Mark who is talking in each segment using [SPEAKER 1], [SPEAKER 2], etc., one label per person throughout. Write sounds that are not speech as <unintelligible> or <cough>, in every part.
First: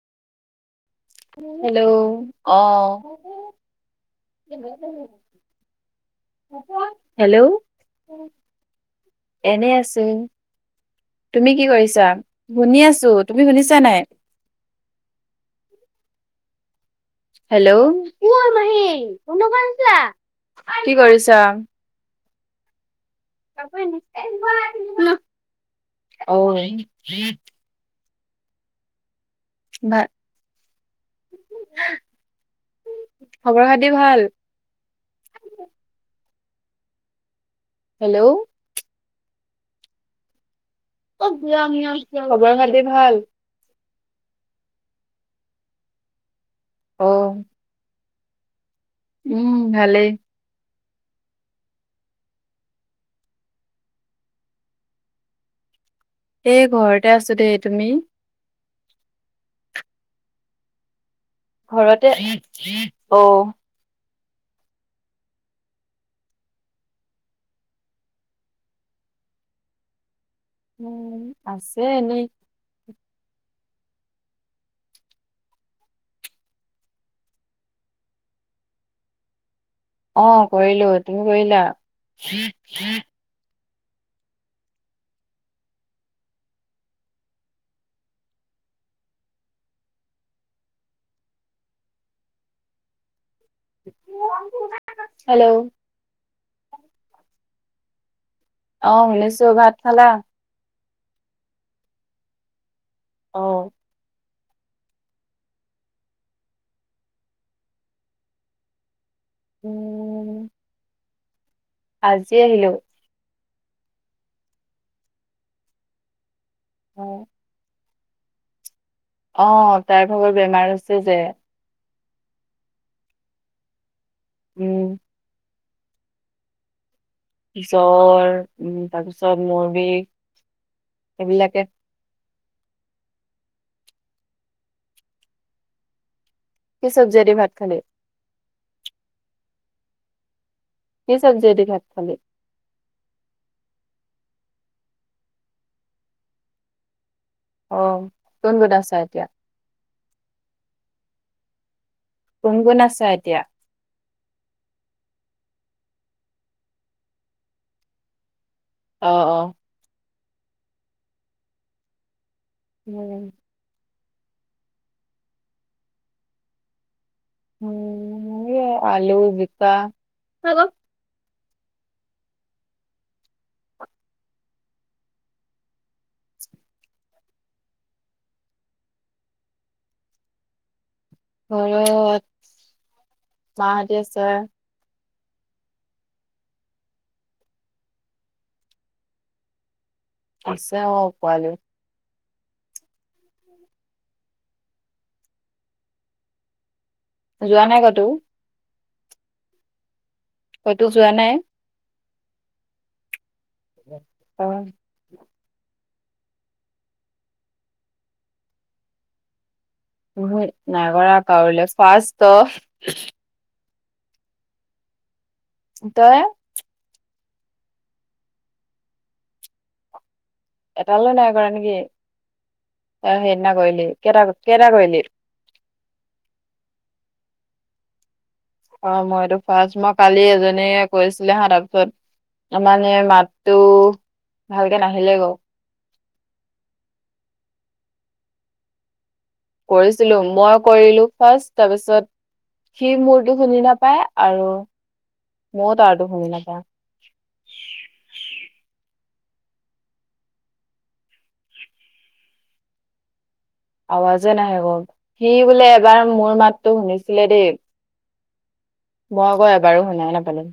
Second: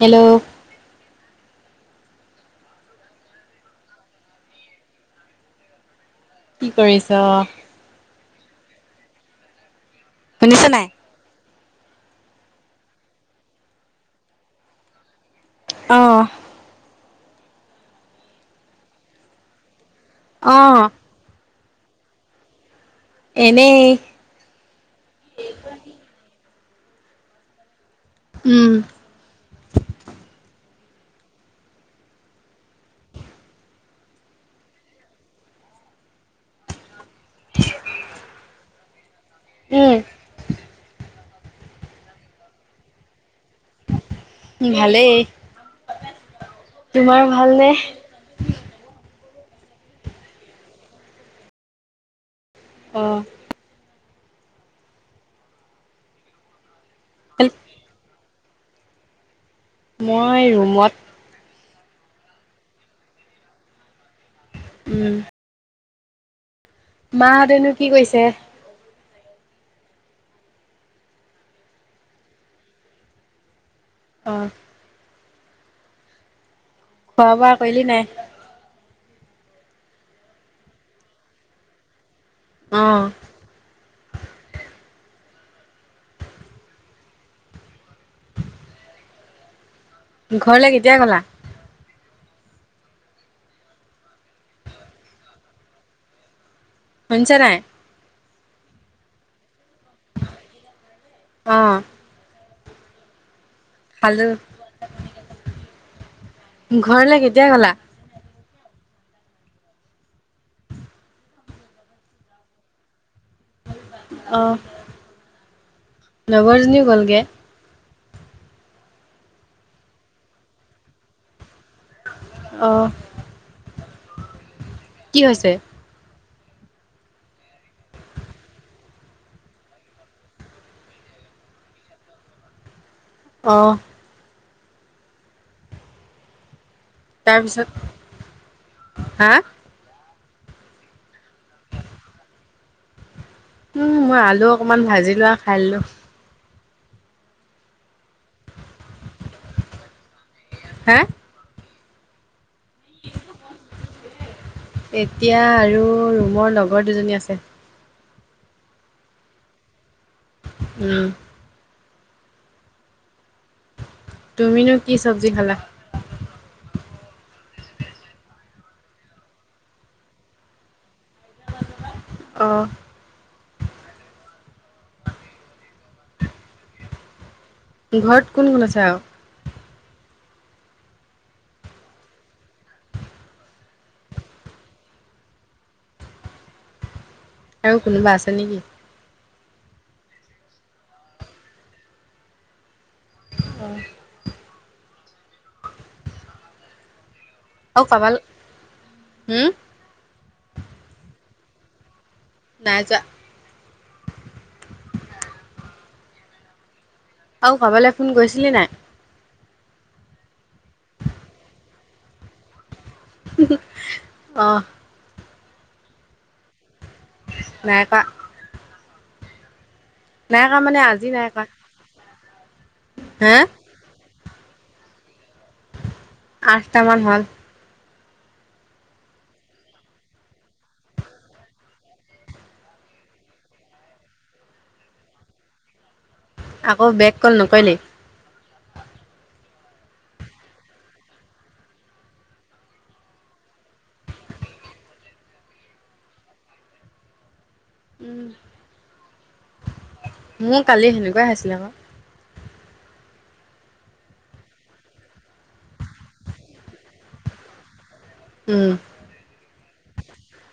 [SPEAKER 1] Hello
[SPEAKER 2] hello অ ব
[SPEAKER 1] কি কৰিছ?
[SPEAKER 2] হেল্ল' এনে আছোন
[SPEAKER 1] শুনিছ নাই
[SPEAKER 2] তুমি কি কৰিছা শুনি আছো তুমি শুনিছা নাই
[SPEAKER 1] অঁ
[SPEAKER 2] হেল্ল' ক
[SPEAKER 1] অ',
[SPEAKER 2] কি কৰিছ
[SPEAKER 1] এনেই
[SPEAKER 2] ্চ
[SPEAKER 1] উম
[SPEAKER 2] ভা খবৰ খাতি ভাল
[SPEAKER 1] হয়
[SPEAKER 2] হেল্ল'
[SPEAKER 1] উম
[SPEAKER 2] অ বিিয়াম নিয়াম চ খবৰ খাতি ভাল
[SPEAKER 1] ভালেই
[SPEAKER 2] অ
[SPEAKER 1] তোমাৰ ভালনেে
[SPEAKER 2] উম ভালেই
[SPEAKER 1] অঁ
[SPEAKER 2] এই ঘৰতে আছো দেই তুমি
[SPEAKER 1] মই ৰুমত
[SPEAKER 2] ঘৰতে অ
[SPEAKER 1] উম মাহঁতেনো কি কৈছে
[SPEAKER 2] উ আছে এনেই
[SPEAKER 1] অঁ খোৱা বোৱা কলি নাই
[SPEAKER 2] অ কৰিলো তুমি কৰিলা
[SPEAKER 1] অঁ ঘৰলে কেতিয়া গ'লা
[SPEAKER 2] হেল্ল'
[SPEAKER 1] শ হৈছে নাই
[SPEAKER 2] অ শুনিছো ভাত খালা
[SPEAKER 1] অ
[SPEAKER 2] অঁ
[SPEAKER 1] ভাল ঘৰলে কেতিয়া গলা
[SPEAKER 2] উম আজি আহিলো
[SPEAKER 1] অ লগৰজনীও
[SPEAKER 2] অ
[SPEAKER 1] গ'লগে
[SPEAKER 2] অ তাৰ ভাগৰ বেমাৰ আছে যে
[SPEAKER 1] অঁ
[SPEAKER 2] অ
[SPEAKER 1] কি হৈছে
[SPEAKER 2] পিছৰ উম তাৰ পিছত মুৰ বিষ এইবিলাকে
[SPEAKER 1] অ
[SPEAKER 2] কি চব্জিয়েদি ভাত খালি
[SPEAKER 1] তাৰপিছত হা
[SPEAKER 2] স চব্জিদি খাট থালে
[SPEAKER 1] উম মই আলু অকনমান ভাজি লো আৰু খাইলো
[SPEAKER 2] অ কোন গোত আছা এতিয়া
[SPEAKER 1] হা?
[SPEAKER 2] কোন কোন আছে এতিয়া?
[SPEAKER 1] এতিয়া আৰু ৰুমৰ লগৰ দুজনী আছে।
[SPEAKER 2] অ অ।
[SPEAKER 1] উম।
[SPEAKER 2] উম।
[SPEAKER 1] তুমিনো কি চব্জি খালা?
[SPEAKER 2] উম। আলু, জিকা
[SPEAKER 1] অ। ঘৰত কোন কোন আছে আৰু?
[SPEAKER 2] ঘৰত মাহতি আছে।
[SPEAKER 1] আৰু কোনোবা আছে নেকি?
[SPEAKER 2] আছে পোৱালী।
[SPEAKER 1] অ।
[SPEAKER 2] যোৱা নাই
[SPEAKER 1] অ
[SPEAKER 2] কতো
[SPEAKER 1] পাবাল উম।
[SPEAKER 2] হয়তো যোৱা নাই।
[SPEAKER 1] নাই যোৱা।
[SPEAKER 2] অ।
[SPEAKER 1] আৰু কাবালৈ ফোন কৰিছিলি নাই?
[SPEAKER 2] নাই কৰাৰ আকালে ফাৰ্ষ ত
[SPEAKER 1] অ।
[SPEAKER 2] তই
[SPEAKER 1] নাই কৰা। নাই কৰা মানে আজি
[SPEAKER 2] এটালৈ নাই কৰা নেকি, অ
[SPEAKER 1] হে
[SPEAKER 2] সেইদিনা কৰিলি কেইটা কেইটা কৰিলি?
[SPEAKER 1] আঠটাামান হ'ল।
[SPEAKER 2] অ মই এটো ফাৰ্ষ্ট। মই কালি এজনীয়ে কৈছিলে হা পিছত মানে মাতটো ভালকে নাহিলে গ
[SPEAKER 1] আকৌ বেগ কল নকৰিলি?
[SPEAKER 2] কৰিছিলো। মই কৰিলো ফাৰ্ষ্ট, তাৰপিছত সি মোৰতো শুনি নাপায়, আৰু ময়ও তাৰতো শুনি নাপাওঁ।
[SPEAKER 1] উম। মোৰ কালি সেনেকুৱাইে আহিছিলে আকৌ।
[SPEAKER 2] আৱাজে নাহে <unintelligible> সি বোলে এবাৰ মোৰ মাতটো শুনিছিলে দেই।
[SPEAKER 1] উম।
[SPEAKER 2] মই আকৌ এবাৰো শুনাই নাপালো।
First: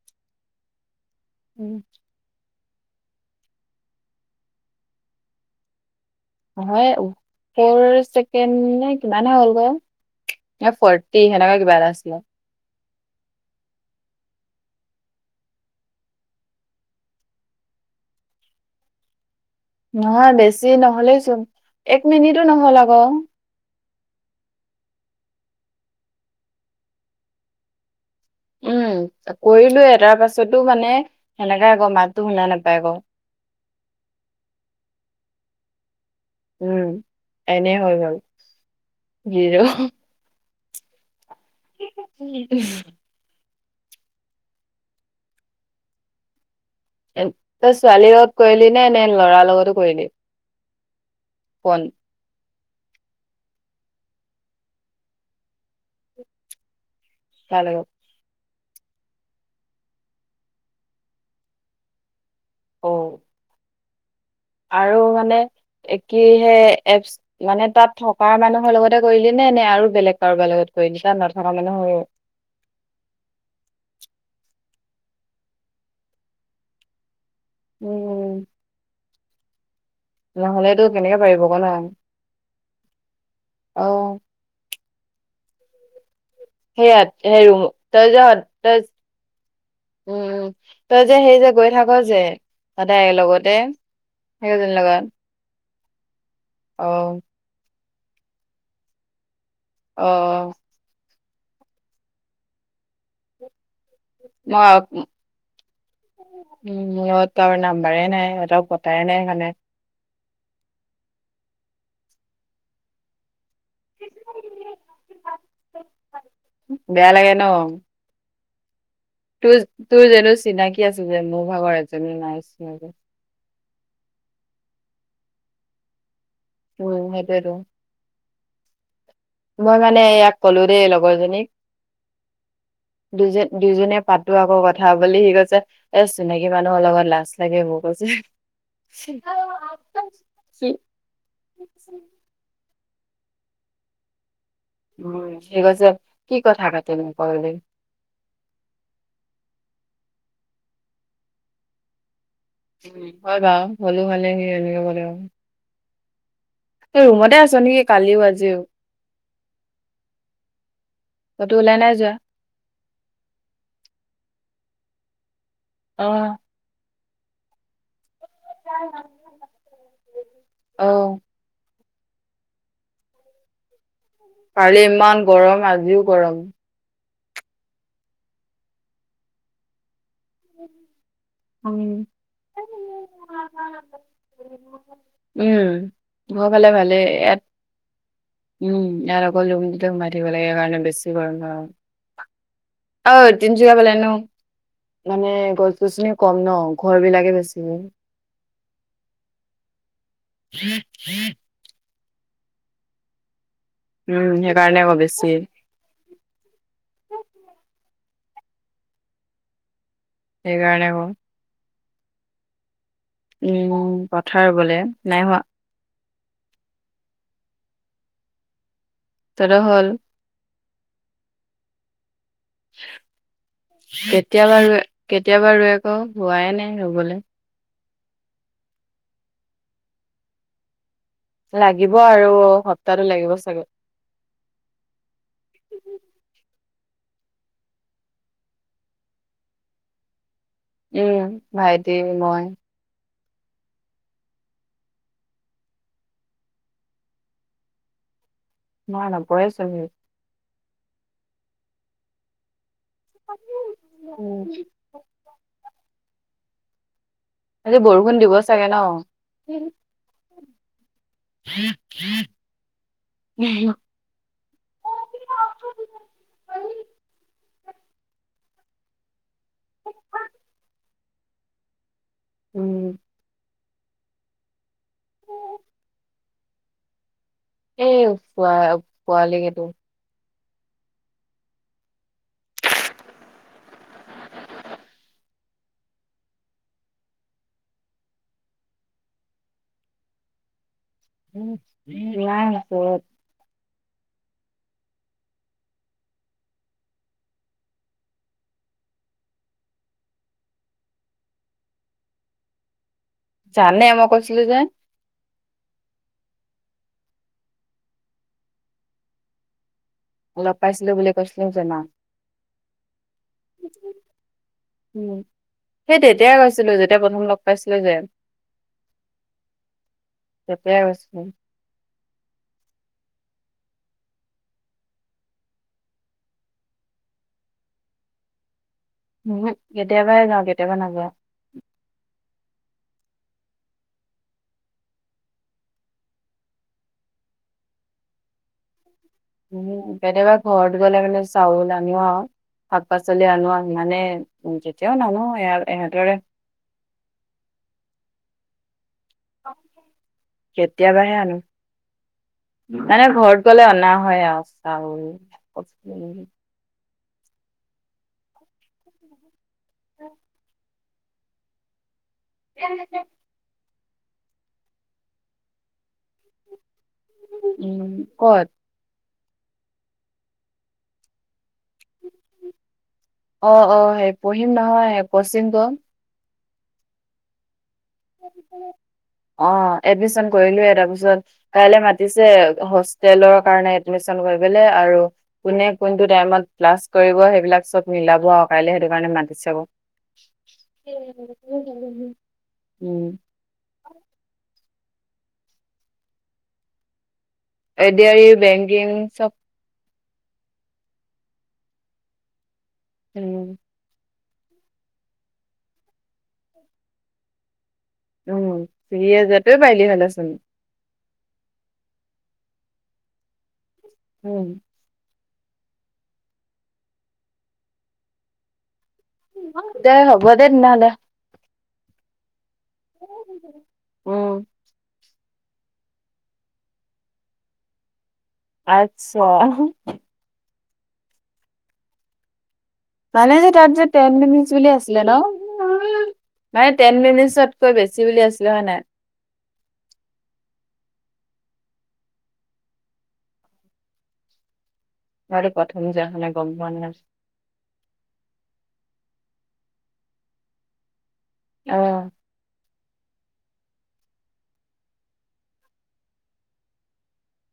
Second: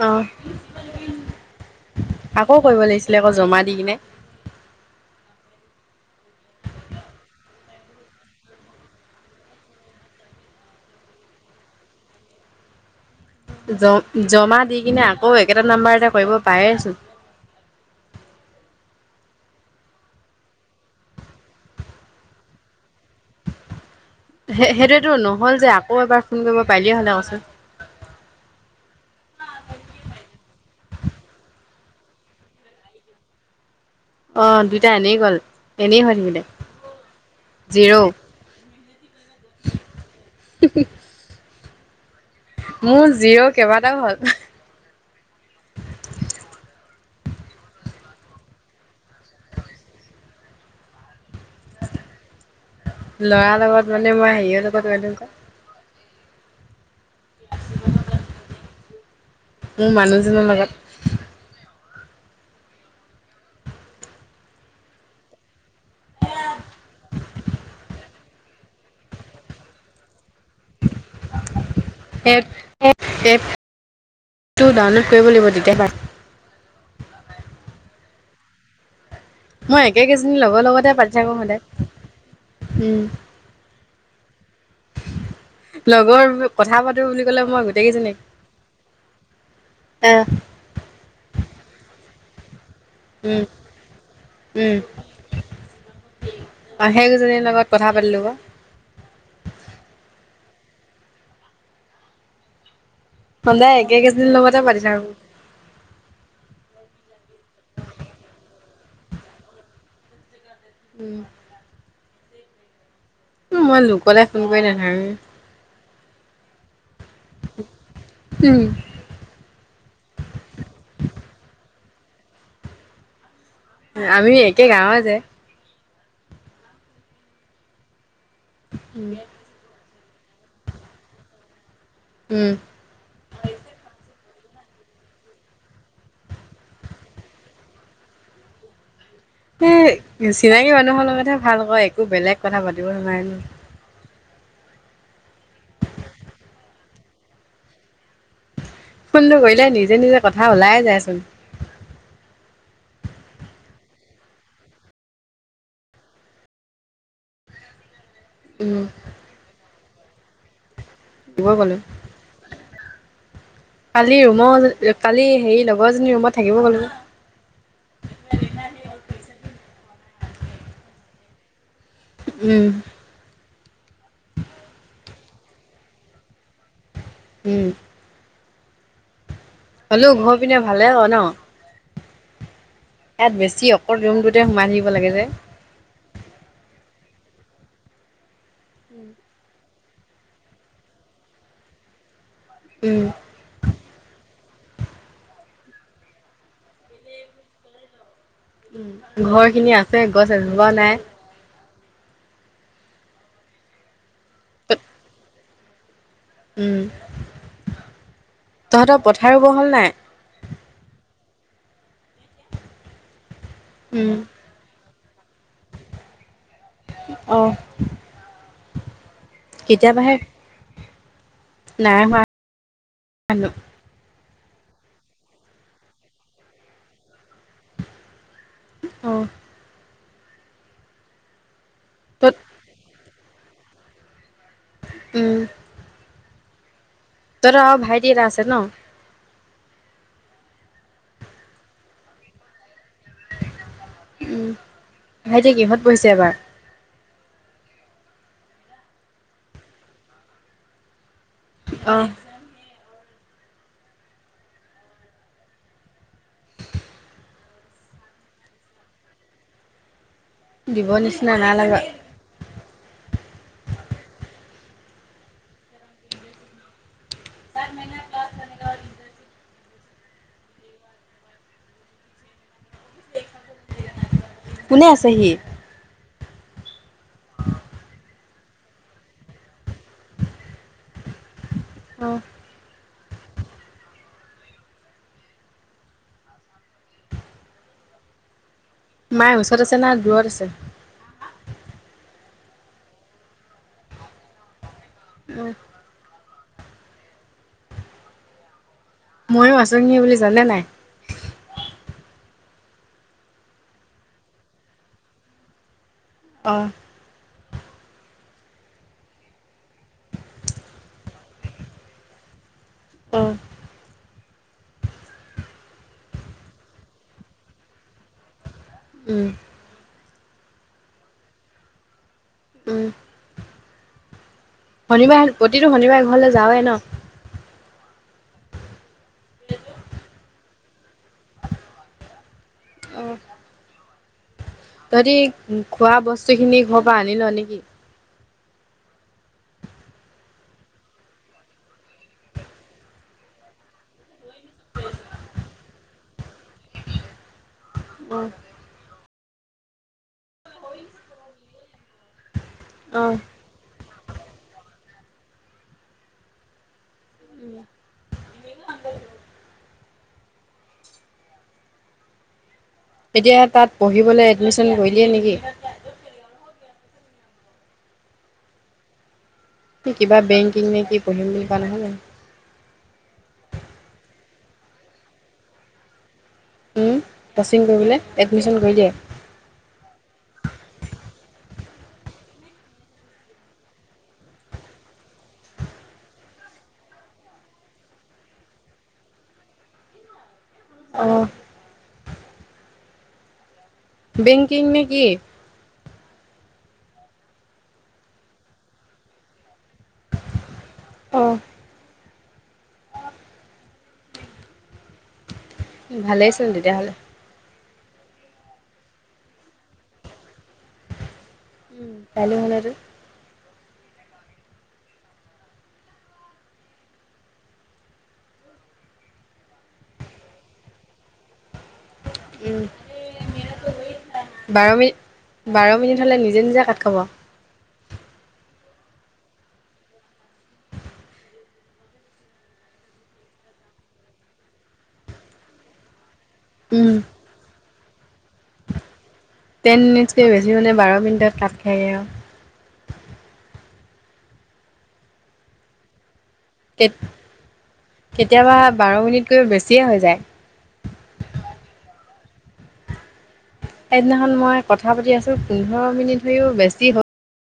[SPEAKER 1] অ।
[SPEAKER 2] উম।
[SPEAKER 1] আকৌ কৰিব লাগিছিলে আকৌ জমা দি কিনে।
[SPEAKER 2] নহয় ওঠৰ ছেকেণ্ড নে কিমানহে হ'ল গৈ। ফৰ্টি সেনেকা কিবা এটা আছিলে।
[SPEAKER 1] জমা দি কিনে আকৌ একেটা নাম্বাৰতে কৰিব পাৰে চোন।
[SPEAKER 2] নহয় বেছি নহ'লেই চোন, এক মিনিটো নহ'ল আকৌ।
[SPEAKER 1] সে-সেইটোতো নহ'ল যে আকৌ এবাৰ ফোন কৰিব পাৰিলিয়ে হ'লে কৈছোঁ।
[SPEAKER 2] উম কৰিলোৱয়ে তাৰ পাছতো মানে সেনেকাই আকৌ মাতটো শুনাা নাপায় আকৌ।
[SPEAKER 1] অ দুইটা এনেই গ'ল। এনেই হৈ থাকিলে।
[SPEAKER 2] উম এনে
[SPEAKER 1] জিৰ'
[SPEAKER 2] হৈ গ'ল। জিৰো
[SPEAKER 1] মোৰ জিৰো কেইবাটাও হ'ল।
[SPEAKER 2] এ তই ছোৱালীৰ লগত কৰিলি নে, নে ল'ৰাৰ লগতো কৰিলি ফোন?
[SPEAKER 1] ল'ৰাৰ লগত মানে মই হেৰিৰ লগত
[SPEAKER 2] কাৰ লগত?
[SPEAKER 1] মোৰ মানুহজনৰ লগত।
[SPEAKER 2] অ', আৰু মানে একেই হে এপছ মানে তাত থকা মানুহৰ লগতে কৰিলি নে, নে আৰু বেলেগ কাৰোবাৰ লগত কৰিলি, তাত নথকা মানুহৰ
[SPEAKER 1] এপচটো ডাউনলোড কৰিব লাগিব তেতিয়া
[SPEAKER 2] উম্।
[SPEAKER 1] মই একে কেইজনী লগৰ
[SPEAKER 2] নহ'লেতো
[SPEAKER 1] লগতে পাতি
[SPEAKER 2] কেনেকে
[SPEAKER 1] থাকো
[SPEAKER 2] পাৰিব আকৌ
[SPEAKER 1] সদায়,
[SPEAKER 2] ন
[SPEAKER 1] উম্।
[SPEAKER 2] অ'
[SPEAKER 1] লগৰ। কথা পাতো
[SPEAKER 2] ইয়াত
[SPEAKER 1] বুলি
[SPEAKER 2] হে
[SPEAKER 1] ক'লে মই
[SPEAKER 2] ৰুম ত
[SPEAKER 1] গোটেইকেইজনীক
[SPEAKER 2] য ত
[SPEAKER 1] আহ
[SPEAKER 2] উম্, তই যে সেই যে গৈ থাক যে। সদাই একে
[SPEAKER 1] উম,
[SPEAKER 2] লগতে, সেইেজনীৰ
[SPEAKER 1] উম,
[SPEAKER 2] লগত।
[SPEAKER 1] অ', সেইকেইজনীৰ লগত কথা পাতিলোঁ আকৌ।
[SPEAKER 2] অ',
[SPEAKER 1] সদায় একে কেইজনীৰ লগতে পাতি থাকোঁ।
[SPEAKER 2] উম্, মোৰ লগত কাৰো নাম্বাৰে নাই, সিহঁতক কথাই পতা নাই সেইকাৰনে।
[SPEAKER 1] উম্। উম্, মই লোকলে ফোন কৰি নাথাকোঁ মানে।
[SPEAKER 2] বেয়া লাগে ন।
[SPEAKER 1] উম্।
[SPEAKER 2] তোৰ, তোৰ জানো চিনাকি আছিল যে মোৰ ভাগৰ এজনী নাইছিল
[SPEAKER 1] আমি একে গাঁৱৰে যে
[SPEAKER 2] উম্, সেইটোৱেইটো
[SPEAKER 1] ইপিনে
[SPEAKER 2] মই মানে ইয়াক কলো দেই লগৰজনীক।
[SPEAKER 1] উম্,
[SPEAKER 2] দুইজনী দুইজনীয়ে পাতো আকৌ কথা বুলি, সি কৈছে- এ চিনাকী মানুহৰ লগত লাজ লাগে মোৰ কৈছে,
[SPEAKER 1] এ
[SPEAKER 2] কি
[SPEAKER 1] চিনাকি মানুহৰ লগতহে ভাল আকৌ একো বেলেগ কথা পাতিব নোৱাৰি।
[SPEAKER 2] উম্, সি কৈছে কি কথা পাতিম বোলে।
[SPEAKER 1] ফোনটো কৰিলে, নিজে নিজে কথা ওলাই যায়চোন।
[SPEAKER 2] উম্, হয় বাৰু হ'লেও হ'লে সি এনেকে ক'লে তই ৰুমতে আছ নেকি? কালিও আজিও।
[SPEAKER 1] উম্, গই
[SPEAKER 2] ক'তো ওলাই
[SPEAKER 1] গ'লো
[SPEAKER 2] নাই যোৱা
[SPEAKER 1] কালি ৰুমৰ কালি হেৰি লগ লগৰজনী
[SPEAKER 2] অ
[SPEAKER 1] ৰুমত থাকিব গ'লো।
[SPEAKER 2] অ',
[SPEAKER 1] উম্,
[SPEAKER 2] কালি ইমান গৰম, আজিও গৰম।
[SPEAKER 1] উম্ হ'লেও ঘৰ পিনে ভালে অ' ন।
[SPEAKER 2] উম্।
[SPEAKER 1] ইয়াত বেছি অকল ৰুমটোতে সোমাই থাকিব লাগে যে।
[SPEAKER 2] উম্, ঘৰৰ ফালে ভালে ইয়াত উম্। অকল ৰুমটোতে সোমাই থাকিব লাগে, সেই কাৰণে বেছি গৰম হয়
[SPEAKER 1] উম
[SPEAKER 2] অ'। তিনিচুকীয়া ফালে ন, মানে গছ-গছনি কম ন ঘৰ বিলাকে বেছি।
[SPEAKER 1] উম্, ঘৰ খিনি আছে গছ এজোপাও নাই।
[SPEAKER 2] উম্, সেইকাৰণে আকৌ বেছি।
[SPEAKER 1] উম্, তহঁতৰ পথাৰ বোৰ ৰুৱ হ'ল নাই।
[SPEAKER 2] সেইকাৰণে কওঁ। উম্,
[SPEAKER 1] উম
[SPEAKER 2] পথাৰ ৰুৱলে নাই হোৱা।
[SPEAKER 1] অ'।
[SPEAKER 2] তহঁতৰ হ'ল?
[SPEAKER 1] কেতিয়াবাহে নাই হোৱা।
[SPEAKER 2] কেতিয়াবা ৰুৱে কেতিয়াবা ৰুৱেগৌ হোৱাইে নাই ৰুবলে।
[SPEAKER 1] অ'।
[SPEAKER 2] লাগিব আৰু
[SPEAKER 1] তত
[SPEAKER 2] সপ্তাহটো লাগিব চাগে।
[SPEAKER 1] উম। তহঁতৰ আৰু ভাইটি এটা আছে ন?
[SPEAKER 2] উম, ভাইটি মই।
[SPEAKER 1] উম, ভাইটি কিহঁত পহিছে এবাৰ?
[SPEAKER 2] <inaudible>
[SPEAKER 1] অ'।
[SPEAKER 2] উম। আজি বৰষুণ দিব চাগে ন?
[SPEAKER 1] দিব নিচিনা নাই লগা।
[SPEAKER 2] <inaudible>
[SPEAKER 1] <inaudible>
[SPEAKER 2] <inaudible> উম।
[SPEAKER 1] কোনে আছেহি?
[SPEAKER 2] এ পোৱা পোৱালিকেইেতো।
[SPEAKER 1] অ'। মায়ে ওচৰত আছে না দূৰত আছে?
[SPEAKER 2] নাই ওচৰত।
[SPEAKER 1] উম। ময়ো আছোহি বুলি জানে নাই?
[SPEAKER 2] জানে মই কৈছিলো যে।
[SPEAKER 1] অ'।
[SPEAKER 2] লগ পাইছিলো বুলি কৈছিলো জানা।
[SPEAKER 1] অ',
[SPEAKER 2] উম, সেই তেতিয়ায়ে কৈছিলো যেতিয়া প্ৰথম লগ পাইছিলো যে।
[SPEAKER 1] উম।
[SPEAKER 2] তেতিয়া কৈছিলো।
[SPEAKER 1] উম, শনিবাৰ প্ৰতিটো শনিবাৰ ঘৰলে যাৱৱে ন?
[SPEAKER 2] উহো, কেতিয়াবা হে যাওঁ কেতিয়াবা নাযাওঁ।
[SPEAKER 1] তহতি খোৱা বস্তুখিনি ঘৰ পৰা আনিল নেকি?
[SPEAKER 2] উহো কেতিয়াবা ঘৰত গ'লে মানে চাউল আনিব আৰু। শাক পাচলি আনো মানে উম যেতিয়াও নানো এইহঁতৰে
[SPEAKER 1] অ',
[SPEAKER 2] কেতিয়াবাহে আনো। মানে
[SPEAKER 1] অ',
[SPEAKER 2] ঘৰত গ'লে অনা হয় আৰু চাউল <inaudible> <inaudible> <inaudible>
[SPEAKER 1] এতিয়া তাত পঢ়িবলৈ এডমিশন কৰিলিয়ে নেকি?
[SPEAKER 2] উম, ক'ত?
[SPEAKER 1] কিবা বেকিং নে কি পঢ়িম বুলি কোৱা নহয় জানো।
[SPEAKER 2] অ', অ', সেই পঢ়িম নহয়েই <unintelligible>
[SPEAKER 1] উম, কচিং কৰিবলৈ এডমিশ্যন কৰি দিয়ে।
[SPEAKER 2] অ', এডমিশন কৰিলোয়ে তাৰপিছত কাইলৈ মাতিছে হোষ্টেলৰ কাৰণে এডমিশন কৰিবলে আৰু কোনে কোনটো টাইমত ক্লাছ কৰিব সেইবিলাক চব মিলাব আৰু কাইলে সেইটো কাৰণে মাতিছে বাৰু।
[SPEAKER 1] <inaudible> অ',
[SPEAKER 2] <unintelligible> উম।
[SPEAKER 1] বেংকিং নে কি?
[SPEAKER 2] এ দি আৰ ই বেংকিং চব।
[SPEAKER 1] অ'।
[SPEAKER 2] উম।
[SPEAKER 1] ভালেই চোন তেতিয়াহ'লে
[SPEAKER 2] উম চিৰি <unintelligible>
[SPEAKER 1] কালি হ'ল আৰু
[SPEAKER 2] উম। দে হ'ব দে তেনেহ'লে
[SPEAKER 1] উম।
[SPEAKER 2] <unintelligible>
[SPEAKER 1] বাৰ মিনিট, বাৰ মিনিট হ'লে নিজে নিজে কাট খাব।
[SPEAKER 2] আচ্ছা। মানে যে তাত যে ন টেন মিনিটচ বুলি আছিলে ন' মানে
[SPEAKER 1] উম,
[SPEAKER 2] টেন মিনিটছতকৈ বেছি বুলি আছিলে হয় নে নাই
[SPEAKER 1] টেন মিনিটকৈ বেছি মানে বাৰ মিনিটত কাট খায়গৈ আৰু।
[SPEAKER 2] বাৰ প্ৰথম যে <unintelligible> গম পোৱা নাই।
[SPEAKER 1] কেতিয়াবা বাৰ মিনিটকৈ বেছিয়ে হৈ যায়।
[SPEAKER 2] অ'।
[SPEAKER 1] সেইদিনাখন মই কথা পাতি আছো পোন্ধৰ মিনিট কৈও বেছি হ'ল।